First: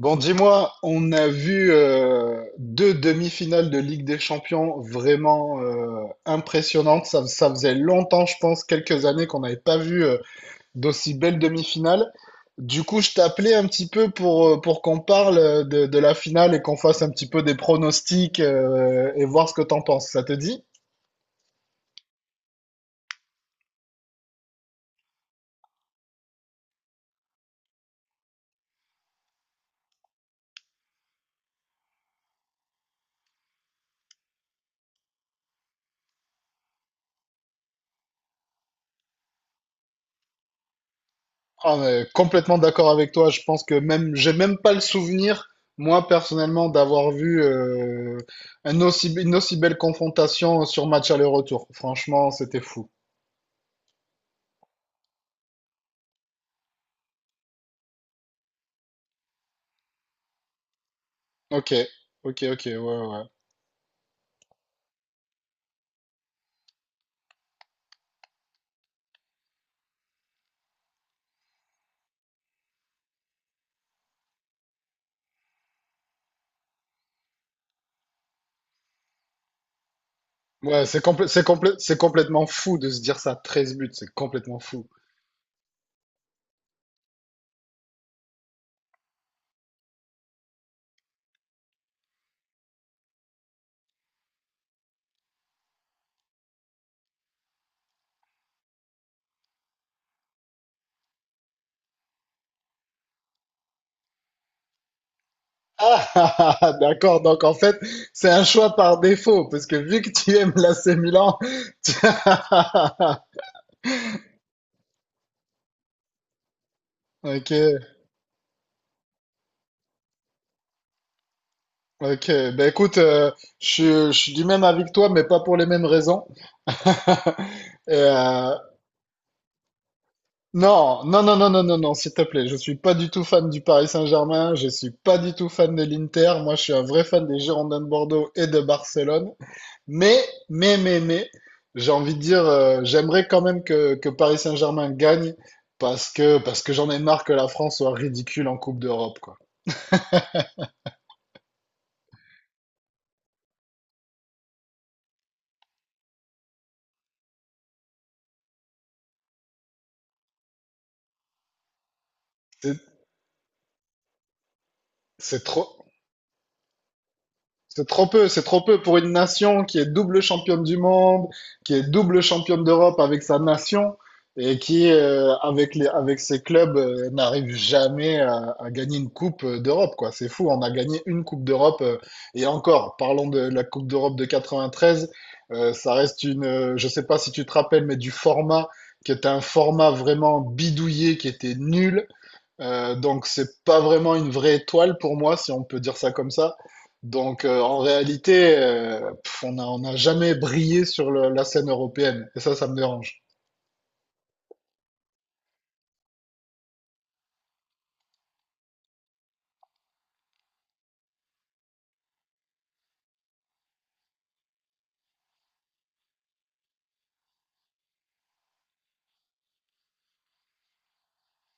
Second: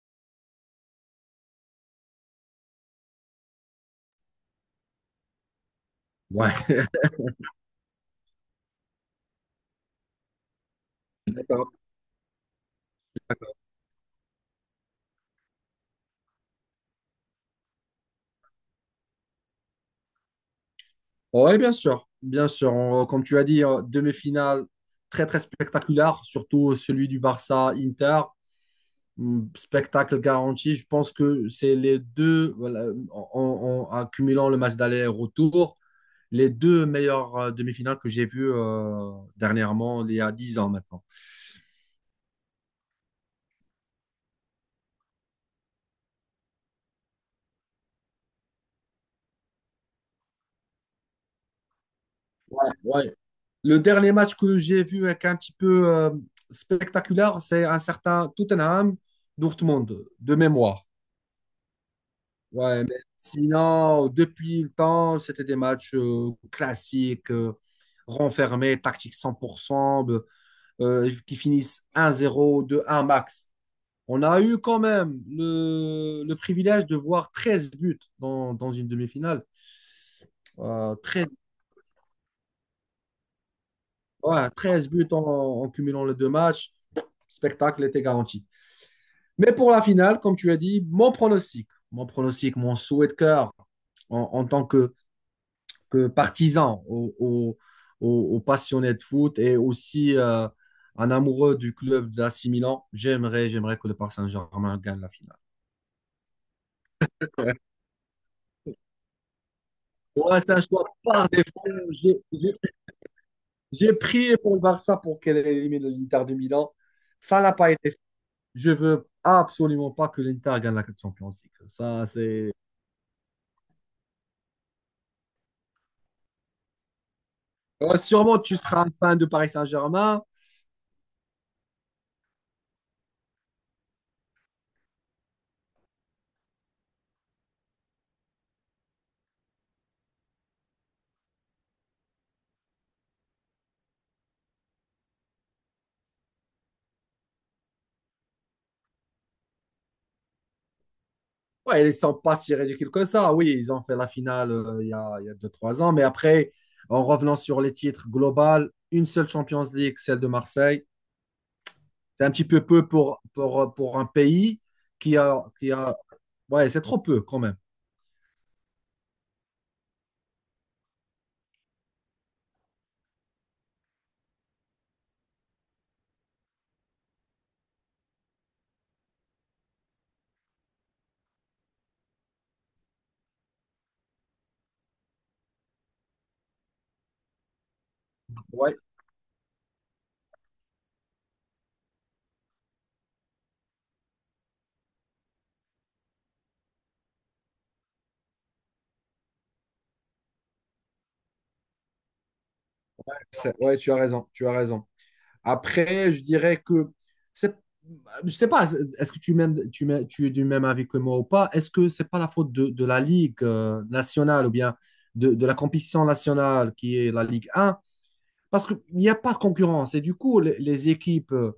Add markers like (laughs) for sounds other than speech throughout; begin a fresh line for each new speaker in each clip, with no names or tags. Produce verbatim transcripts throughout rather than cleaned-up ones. Bon, dis-moi, on a vu euh, deux demi-finales de Ligue des Champions vraiment euh,
Ouais. (laughs)
impressionnantes. Ça, ça faisait longtemps, je pense, quelques années qu'on n'avait pas vu euh, d'aussi belles
D'accord.
demi-finales. Du coup, je t'appelais un petit peu pour, euh, pour qu'on parle euh, de, de la finale et qu'on fasse un petit peu des pronostics euh, et voir ce que t'en penses. Ça te dit?
Ouais, bien sûr, bien sûr. On- comme tu as dit, euh, demi-finale très très spectaculaire, surtout celui du Barça-Inter. Hum, Spectacle garanti. Je pense que c'est les deux, voilà, en, en- en accumulant le match d'aller-retour, les deux meilleures euh, demi-finales que j'ai vues euh, dernièrement, il y a dix ans maintenant.
Ah, mais complètement d'accord avec toi. Je pense que même, j'ai même pas le souvenir, moi personnellement, d'avoir vu euh, un aussi, une aussi belle confrontation sur match aller-retour. Franchement, c'était fou.
Ouais. Le dernier match que j'ai vu avec un petit peu euh, spectaculaire, c'est un certain Tottenham-Dortmund, de mémoire.
Ok, ok, ok, ouais,
Ouais, mais
ouais.
sinon, depuis le temps, c'était des matchs euh, classiques, euh, renfermés, tactique cent pour cent, de- euh, qui finissent un zéro, deux un max. On a eu quand même le, le privilège de voir treize buts dans, dans une demi-finale.
Ouais, ouais,
Euh,
c'est complè-
treize,
c'est complè- c'est complètement fou de se dire ça. Treize buts, c'est
ouais,
complètement fou.
treize buts en, en cumulant les deux matchs. Spectacle était garanti. Mais pour la finale, comme tu as dit, mon pronostic, mon pronostic, mon souhait de cœur en, en tant que que partisan, aux, aux- aux- aux passionnés de foot et aussi euh, un amoureux du club d'A C Milan, j'aimerais, j'aimerais que le Paris Saint-Germain gagne la finale.
Ah, (laughs) ah, ah, ah, d'accord. Donc en fait,
(laughs)
c'est un choix par défaut, parce que vu que tu
Ouais, c'est
aimes
un choix
l'A C
par
Milan,
défaut.
(laughs) tu-
J'ai j'ai-
(laughs)
j'ai prié pour le Barça pour qu'elle élimine l'Inter de Milan. Ça
ok,
n'a pas été fait. Je veux absolument pas que l'Inter gagne la Champions League. Ça,
ok,
c'est...
ben écoute, euh, je, je suis du même avis que toi, mais pas pour les mêmes raisons. Et,
Ouais, sûrement,
euh,
tu seras un fan de Paris Saint-Germain.
non, non, non, non, non, non, non, s'il te plaît, je suis pas du tout fan du Paris Saint-Germain, je suis pas du tout fan de l'Inter, moi je suis un vrai fan des Girondins de Bordeaux et de Barcelone. Mais, mais, mais, mais, j'ai envie de dire, euh, j'aimerais quand même que, que Paris Saint-Germain gagne parce que, parce que j'en ai marre que la France soit ridicule en Coupe d'Europe, quoi.
Ouais, ils sont pas si ridicules que ça. Oui, ils ont fait la finale euh, il y a, il y a deux, trois ans. Mais après, en revenant sur les titres globaux, une seule Champions League, celle de Marseille. C'est un petit peu
C'est
peu pour, pour, pour un pays qui
c'est
a, qui
trop,
a... Ouais, c'est trop peu quand même.
c'est trop peu, c'est trop peu pour une nation qui est double championne du monde, qui est double championne d'Europe avec sa nation et qui, euh, avec les, avec ses clubs, euh, n'arrive jamais à, à gagner une coupe euh, d'Europe, quoi. C'est fou, on a gagné une coupe d'Europe euh, et encore, parlons de la coupe d'Europe de quatre-vingt-treize, euh, ça reste une, euh, je sais pas si tu te rappelles, mais du format
Ouais,
qui était un format vraiment bidouillé, qui était nul euh, donc c'est pas vraiment une vraie étoile pour moi, si on peut dire ça comme ça. Donc euh, en réalité, euh, pff, on a, on n'a jamais brillé sur le- la scène européenne. Et ça, ça me dérange.
c'est- ouais, tu as raison, tu as raison. Après, je dirais que c'est, je sais pas, est-ce que tu m'aimes- tu m'aimes- tu es du même avis que moi ou pas? Est-ce que c'est pas la faute de, de la Ligue euh, nationale ou bien de, de la compétition nationale qui est la Ligue un? Parce qu'il n'y a pas de concurrence. Et du coup, les, les équipes, euh,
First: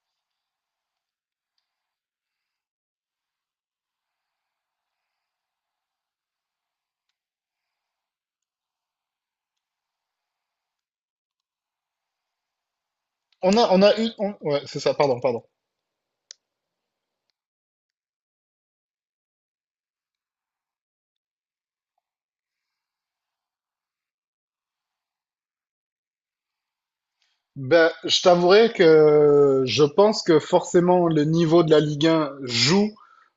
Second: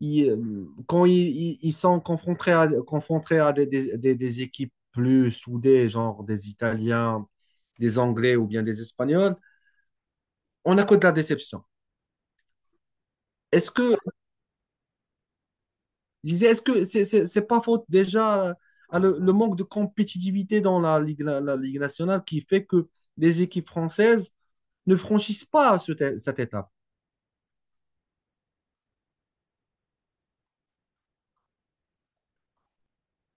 ils, euh, quand ils, ils- ils sont confrontés à, confrontés à des, des- des- des équipes plus soudées, genre des Italiens, des Anglais ou bien des Espagnols, on a que de la déception.
On a,
Est-ce
on a
que,
eu... on- Ouais, c'est ça, pardon, pardon.
je disais, est-ce que c'est, c'est- c'est pas faute déjà à le, le manque de compétitivité dans la Ligue, la, la Ligue nationale qui fait que les équipes françaises ne franchissent pas ce- cette étape?
Ben, je t'avouerai que je pense que forcément le niveau de la Ligue un joue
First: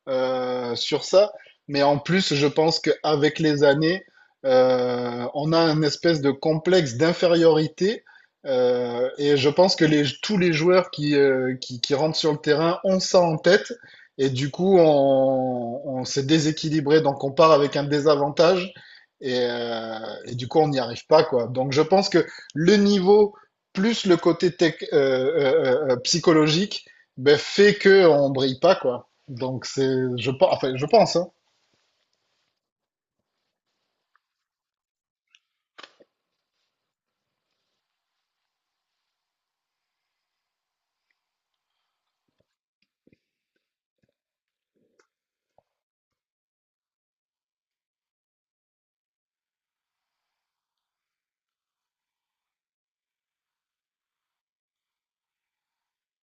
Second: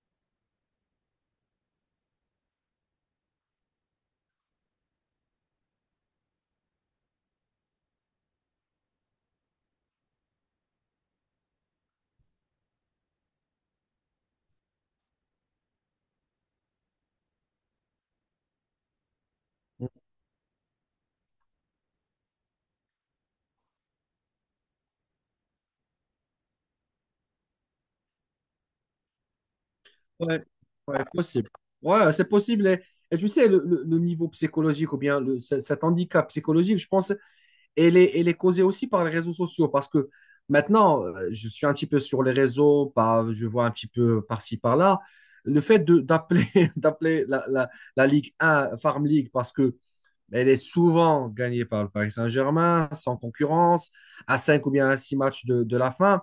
euh, sur ça, mais en plus je pense qu'avec les années, euh, on a un espèce de complexe d'infériorité euh, et je pense que les, tous les joueurs qui, euh, qui, qui rentrent sur le terrain ont ça en tête et du coup on, on s'est déséquilibré, donc on part avec un désavantage et, euh, et du coup on n'y arrive pas quoi. Donc je pense que le niveau plus le côté tech, euh, euh, euh, euh, psychologique, ben, fait qu'on brille pas, quoi. Donc, c'est, je,
Ouais,
pen- enfin, je
ouais,
pense, hein.
possible. Ouais, c'est possible. Et, et tu sais, le, le- le niveau psychologique ou bien le, ce- cet handicap psychologique, je pense, elle est, elle est causée aussi par les réseaux sociaux parce que maintenant, euh, je suis un petit peu sur les réseaux, par- je vois un petit peu par-ci, par-là. Le fait de- d'appeler (laughs) d'appeler la, la, la Ligue un Farm League parce que elle est souvent gagnée par le Paris Saint-Germain, sans concurrence, à cinq ou bien à six matchs de, de la fin.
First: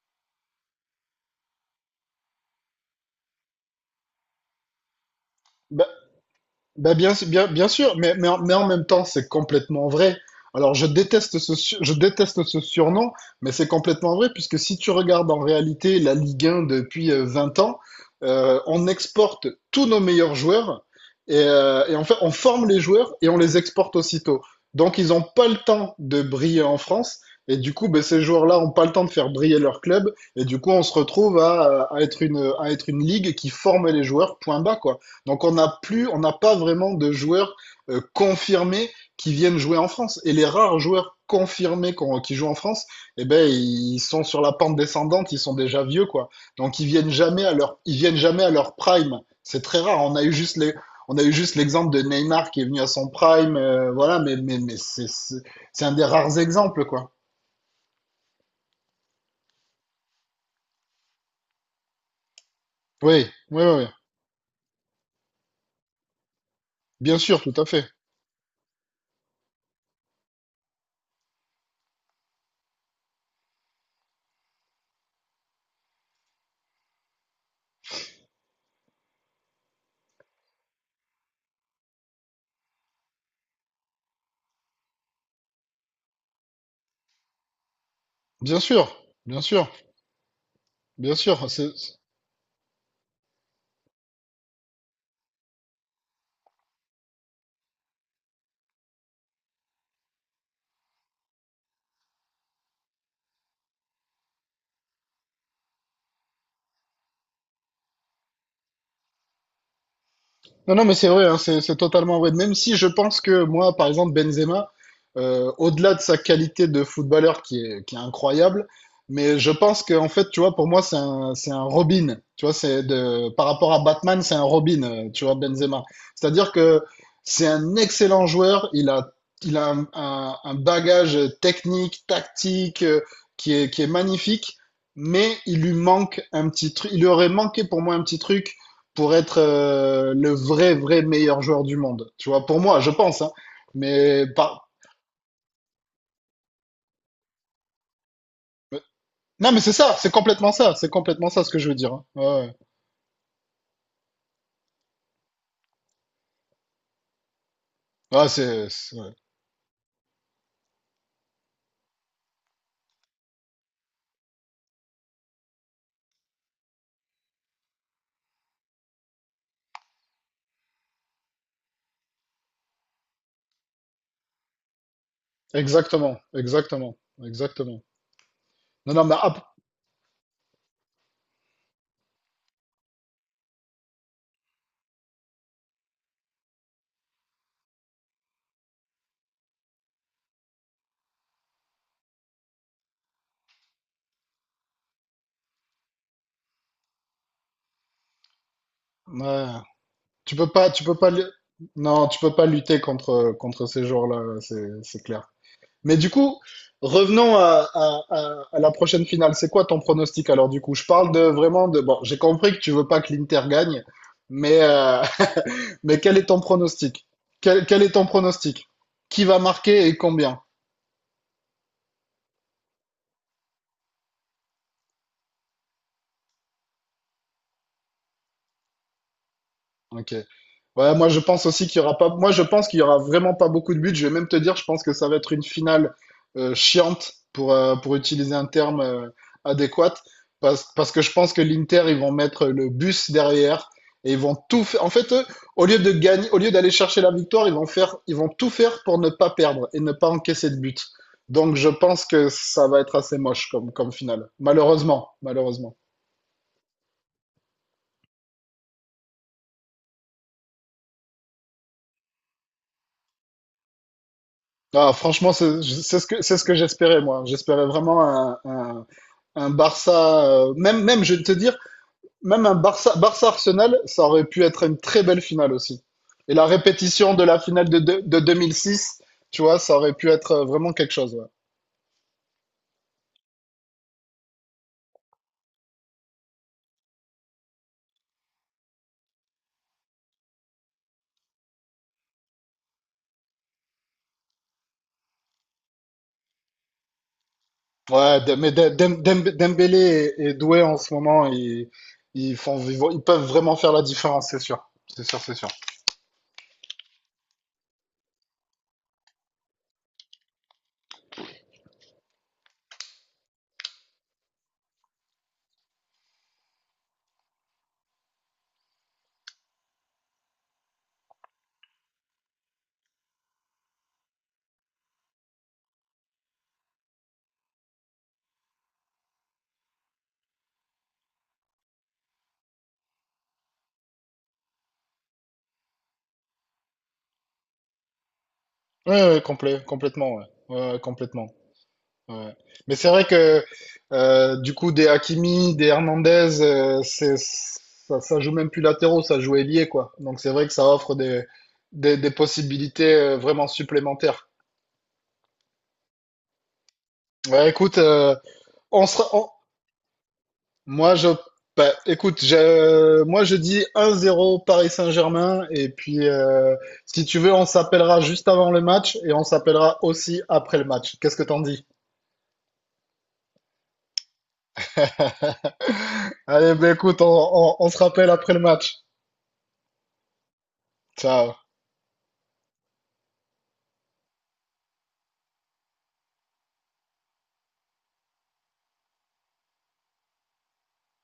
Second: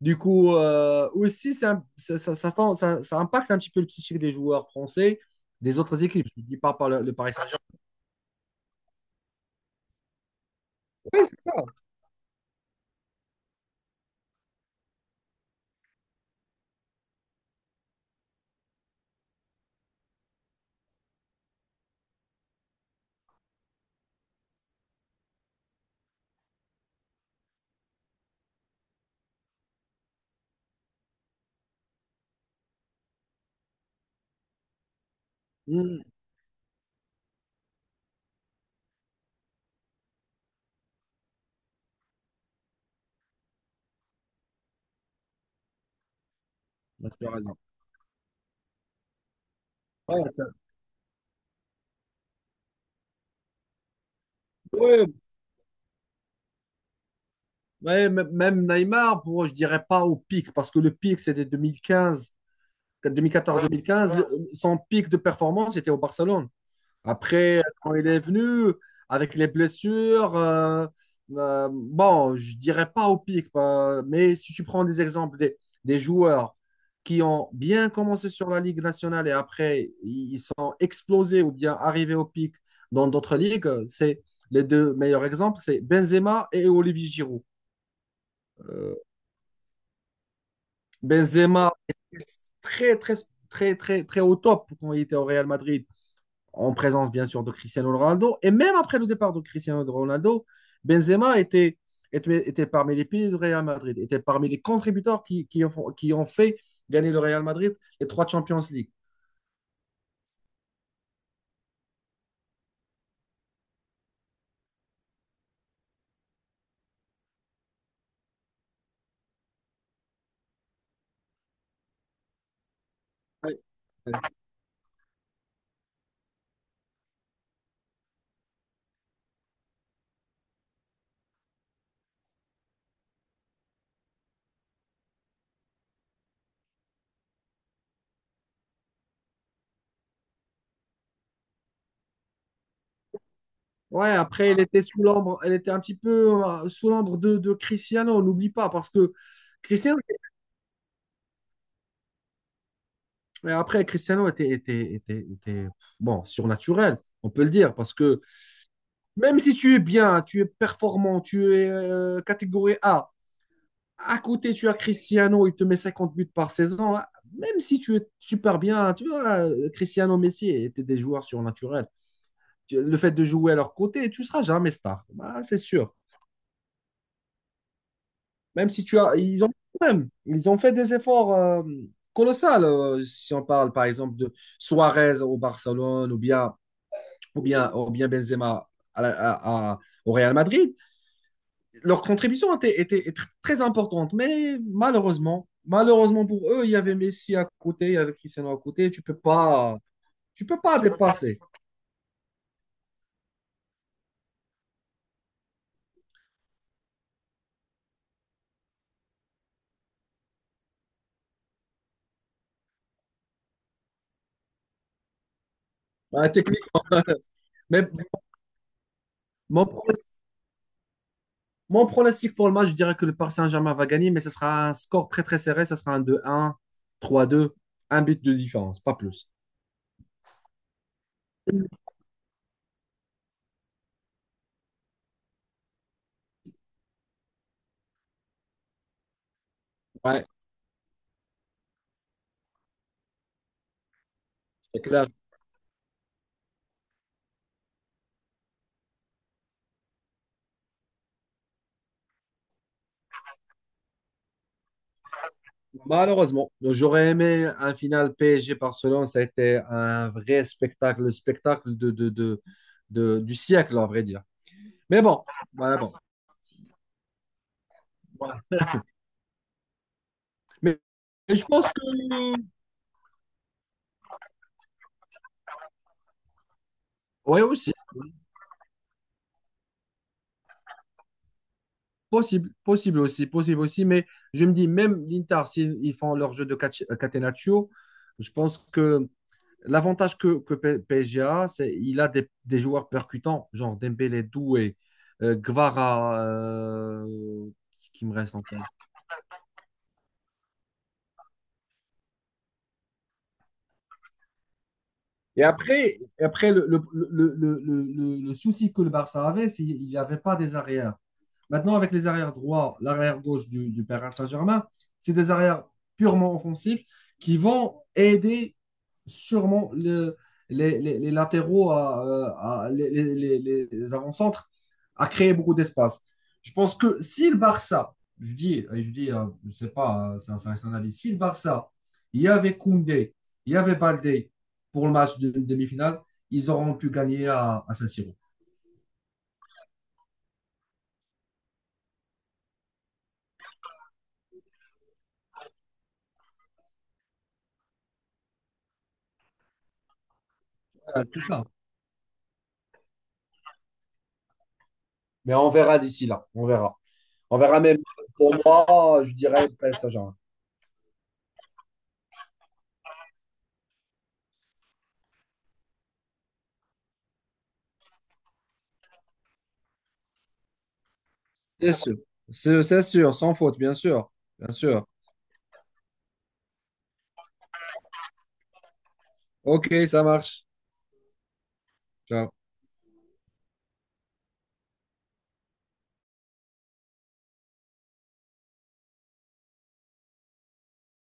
Du coup, euh, aussi, ça, ça, ça- ça tend- ça- ça impacte un petit peu le psychique des joueurs français des
Ben,
autres équipes. Je ne dis pas par
Ben
le, le
bien, su-
Paris
bien, bien
Saint-Germain.
sûr, mais, mais, en mais en même temps, c'est complètement vrai. Alors, je
Oui, c'est
déteste
ça.
ce, su- je déteste ce surnom, mais c'est complètement vrai, puisque si tu regardes en réalité la Ligue un depuis euh, vingt ans, euh, on exporte tous nos meilleurs joueurs, et, euh, et en fait, on forme les joueurs et on les exporte aussitôt. Donc, ils n'ont pas le temps de briller en France, et du coup, ben, ces joueurs-là n'ont pas le temps de faire briller leur club, et du coup, on se retrouve à, à être une, à être une ligue qui forme les joueurs, point bas, quoi. Donc on n'a
Mmh,
plus, on n'a pas vraiment de joueurs euh, confirmés qui viennent jouer en France. Et les rares joueurs confirmés qu'on- qui jouent en France, eh ben ils sont sur la pente descendante, ils sont déjà vieux quoi. Donc ils
bah,
viennent
c'est
jamais à
raison.
leur, ils viennent jamais à leur prime. C'est très rare. On a
Ouais,
eu
ça-
juste les, on a eu juste l'exemple de Neymar qui est venu à son prime, euh, voilà. Mais mais mais
ouais,
c'est c'est c'est un des rares exemples quoi.
ouais, m- même Neymar, pour, je dirais pas au pic, parce que le pic, c'était deux mille quinze,
Oui, oui, oui, oui.
deux mille quatorze-deux mille quinze. Son pic de performance était au Barcelone.
Bien sûr, tout
Après,
à fait,
quand il est venu, avec les blessures, euh, euh, bon, je dirais pas au pic, pas- mais si tu prends des exemples des, des joueurs qui ont bien commencé sur la Ligue nationale et après ils sont explosés ou bien arrivés au pic dans d'autres ligues, c'est les deux meilleurs exemples, c'est Benzema et Olivier Giroud.
bien sûr,
Euh,
bien sûr, bien sûr. C'est
Benzema était très, très, très, très, très au top quand il était au Real Madrid. En présence bien sûr de Cristiano Ronaldo. Et même après le départ de Cristiano Ronaldo, Benzema était, était, était parmi les piliers du Real Madrid, était parmi les contributeurs qui, qui, ont, qui ont fait gagner le Real Madrid les trois Champions League.
non, non, mais c'est vrai, hein, c'est c'est totalement vrai. Même si je pense que moi, par exemple, Benzema, euh, au-delà de sa qualité de footballeur qui est, qui est incroyable, mais je pense que en fait, tu vois, pour moi, c'est un, c'est un Robin. Tu vois, c'est de, par rapport à Batman, c'est un Robin, euh, tu vois, Benzema. C'est-à-dire que c'est un excellent joueur. Il a, il a un, un- un bagage technique, tactique, euh, qui est, qui est magnifique, mais il lui manque un petit truc. Il lui aurait manqué pour moi un petit truc pour être euh, le vrai, vrai meilleur joueur du monde. Tu vois, pour moi, je pense, hein.
Ouais,
Mais
après, elle
pas.
était sous l'ombre, elle était un petit peu euh, sous l'ombre de, de Cristiano, on n'oublie pas, parce que
Non, mais c'est ça,
Cristiano,
c'est complètement ça, c'est complètement ça ce que je veux dire, hein. Ouais,
mais après, Cristiano était, était, était, était, bon, surnaturel, on peut le dire, parce
ouais.
que
Ouais, c'est c'est- ouais.
même si tu es bien, tu es performant, tu es euh, catégorie A, À côté, tu as Cristiano, il te met cinquante buts par saison. Hein. Même si tu es super bien, tu vois, Cristiano Messi étaient des joueurs surnaturels. Tu- Le fait de jouer à leur côté, tu seras jamais star. Bah, c'est sûr.
Exactement, exactement, exactement.
Même si
Non,
tu
non, mais
as,
hop,
ils ont même, ils ont fait des efforts euh, colossaux. Euh, si on parle par exemple de Suarez au Barcelone ou bien ou bien ou bien Benzema à la- à- à- au Real Madrid. Leur contribution était, était, était très importante, mais malheureusement, malheureusement pour eux, il y avait Messi à côté, il y avait Cristiano à côté, tu peux
ouais.
pas,
Tu
tu
peux
peux
pas,
pas
tu peux pas, lu-
dépasser.
Non, tu peux pas lutter contre contre ces joueurs-là, c'est c'est clair. Mais du coup, revenons à, à, à, à la prochaine finale. C'est quoi ton pronostic alors du coup? Je parle de vraiment de, bon, j'ai compris que tu veux pas que l'Inter gagne, mais euh, mais quel est
Bah,
ton
techniquement.
pronostic?
(laughs)
Quel, quel
Mais
est ton pronostic? Qui va
mon,
marquer et
pronostic-
combien?
mon pronostic pour le match, je dirais que le Paris Saint-Germain va gagner, mais ce sera un score très très serré, ce sera un deux un trois deux un but de différence, pas plus.
Ok. Ouais, moi je pense aussi qu'il y aura pas. Moi je pense qu'il y aura vraiment pas beaucoup de buts. Je vais même te dire, je pense que ça va être une finale euh, chiante pour euh, pour utiliser un terme euh, adéquat,
Ouais,
parce parce que je pense que l'Inter ils vont mettre le bus derrière et ils vont tout
c'est
faire. En
clair.
fait, eux, au lieu de gagner, au lieu d'aller chercher la victoire, ils vont faire, ils vont tout faire pour ne pas perdre et ne pas encaisser de but. Donc je pense que ça va être assez moche comme comme finale. Malheureusement, malheureusement.
Malheureusement, j'aurais aimé un final P S G-Barcelone, ça a été un vrai spectacle, le spectacle de, de, de, de- du siècle, à vrai dire.
Ah,
Mais bon,
franchement, c'est
voilà, bon.
c'est ce que c'est ce que j'espérais moi. J'espérais vraiment un, un un Barça, euh,
Mais,
même, même, je vais te
mais je
dire,
pense que,
même un Barça, Barça Arsenal, ça aurait pu être une très belle finale aussi. Et la répétition de la
ouais
finale
aussi,
de, de, de deux mille six, tu vois, ça aurait pu être euh, vraiment quelque chose. Ouais,
possible, possible aussi, possible aussi. Mais je me dis, même l'Inter, s'ils ils font leur jeu de catch- euh, Catenaccio, je pense que l'avantage que, que P- PSG a, c'est qu'il a des, des joueurs percutants, genre Dembélé, Doué, euh, Gvara, euh, qui qui me
ouais de-
reste
mais
encore.
de- Dem- Dem- Dembélé et, et Doué en ce moment, ils, ils font, ils vont- ils peuvent vraiment faire la différence, c'est sûr. C'est sûr, c'est
Et
sûr.
après, et après le, le, le, le, le- le souci que le Barça avait, c'est qu'il n'y avait pas des arrières. Maintenant, avec les arrières droits, l'arrière gauche du, du Paris Saint-Germain, c'est des arrières purement offensifs qui vont aider sûrement le- les, les- les latéraux, à, euh, à- les, les- les- les avant-centres, à créer beaucoup d'espace. Je pense que si le Barça, je dis, je dis, euh, je ne sais pas, euh, ça, ça reste un avis, si le Barça, il y avait Koundé, il y avait Baldé, pour le match de demi-finale, ils auront pu gagner à, à Saint-Siro.
Ouais, ouais, complè- complètement, ouais. Ouais, ouais, complètement. Ouais. Mais c'est vrai que euh, du coup, des Hakimi, des Hernandez, euh, c'est, ça, ça joue même plus latéraux, ça joue ailier, quoi. Donc c'est vrai que ça offre
Voilà, c'est
des,
ça.
des, des possibilités euh, vraiment supplémentaires.
Mais on verra d'ici là. On verra. On
Ouais,
verra.
écoute,
Même
euh,
pour
on
moi,
sera,
je
on-
dirais Paris Saint-Germain.
moi je, bah, écoute, je, moi je dis un zéro Paris Saint-Germain et puis euh, si tu veux, on s'appellera juste avant le match et on s'appellera aussi après le match. Qu'est-ce que t'en dis?
C'est sûr. C'est c'est sûr, sans faute, bien sûr. Bien sûr.
(laughs) Allez, bah, écoute, on on- on se rappelle après le match.
Ok, ça marche.
Ciao.
Ciao.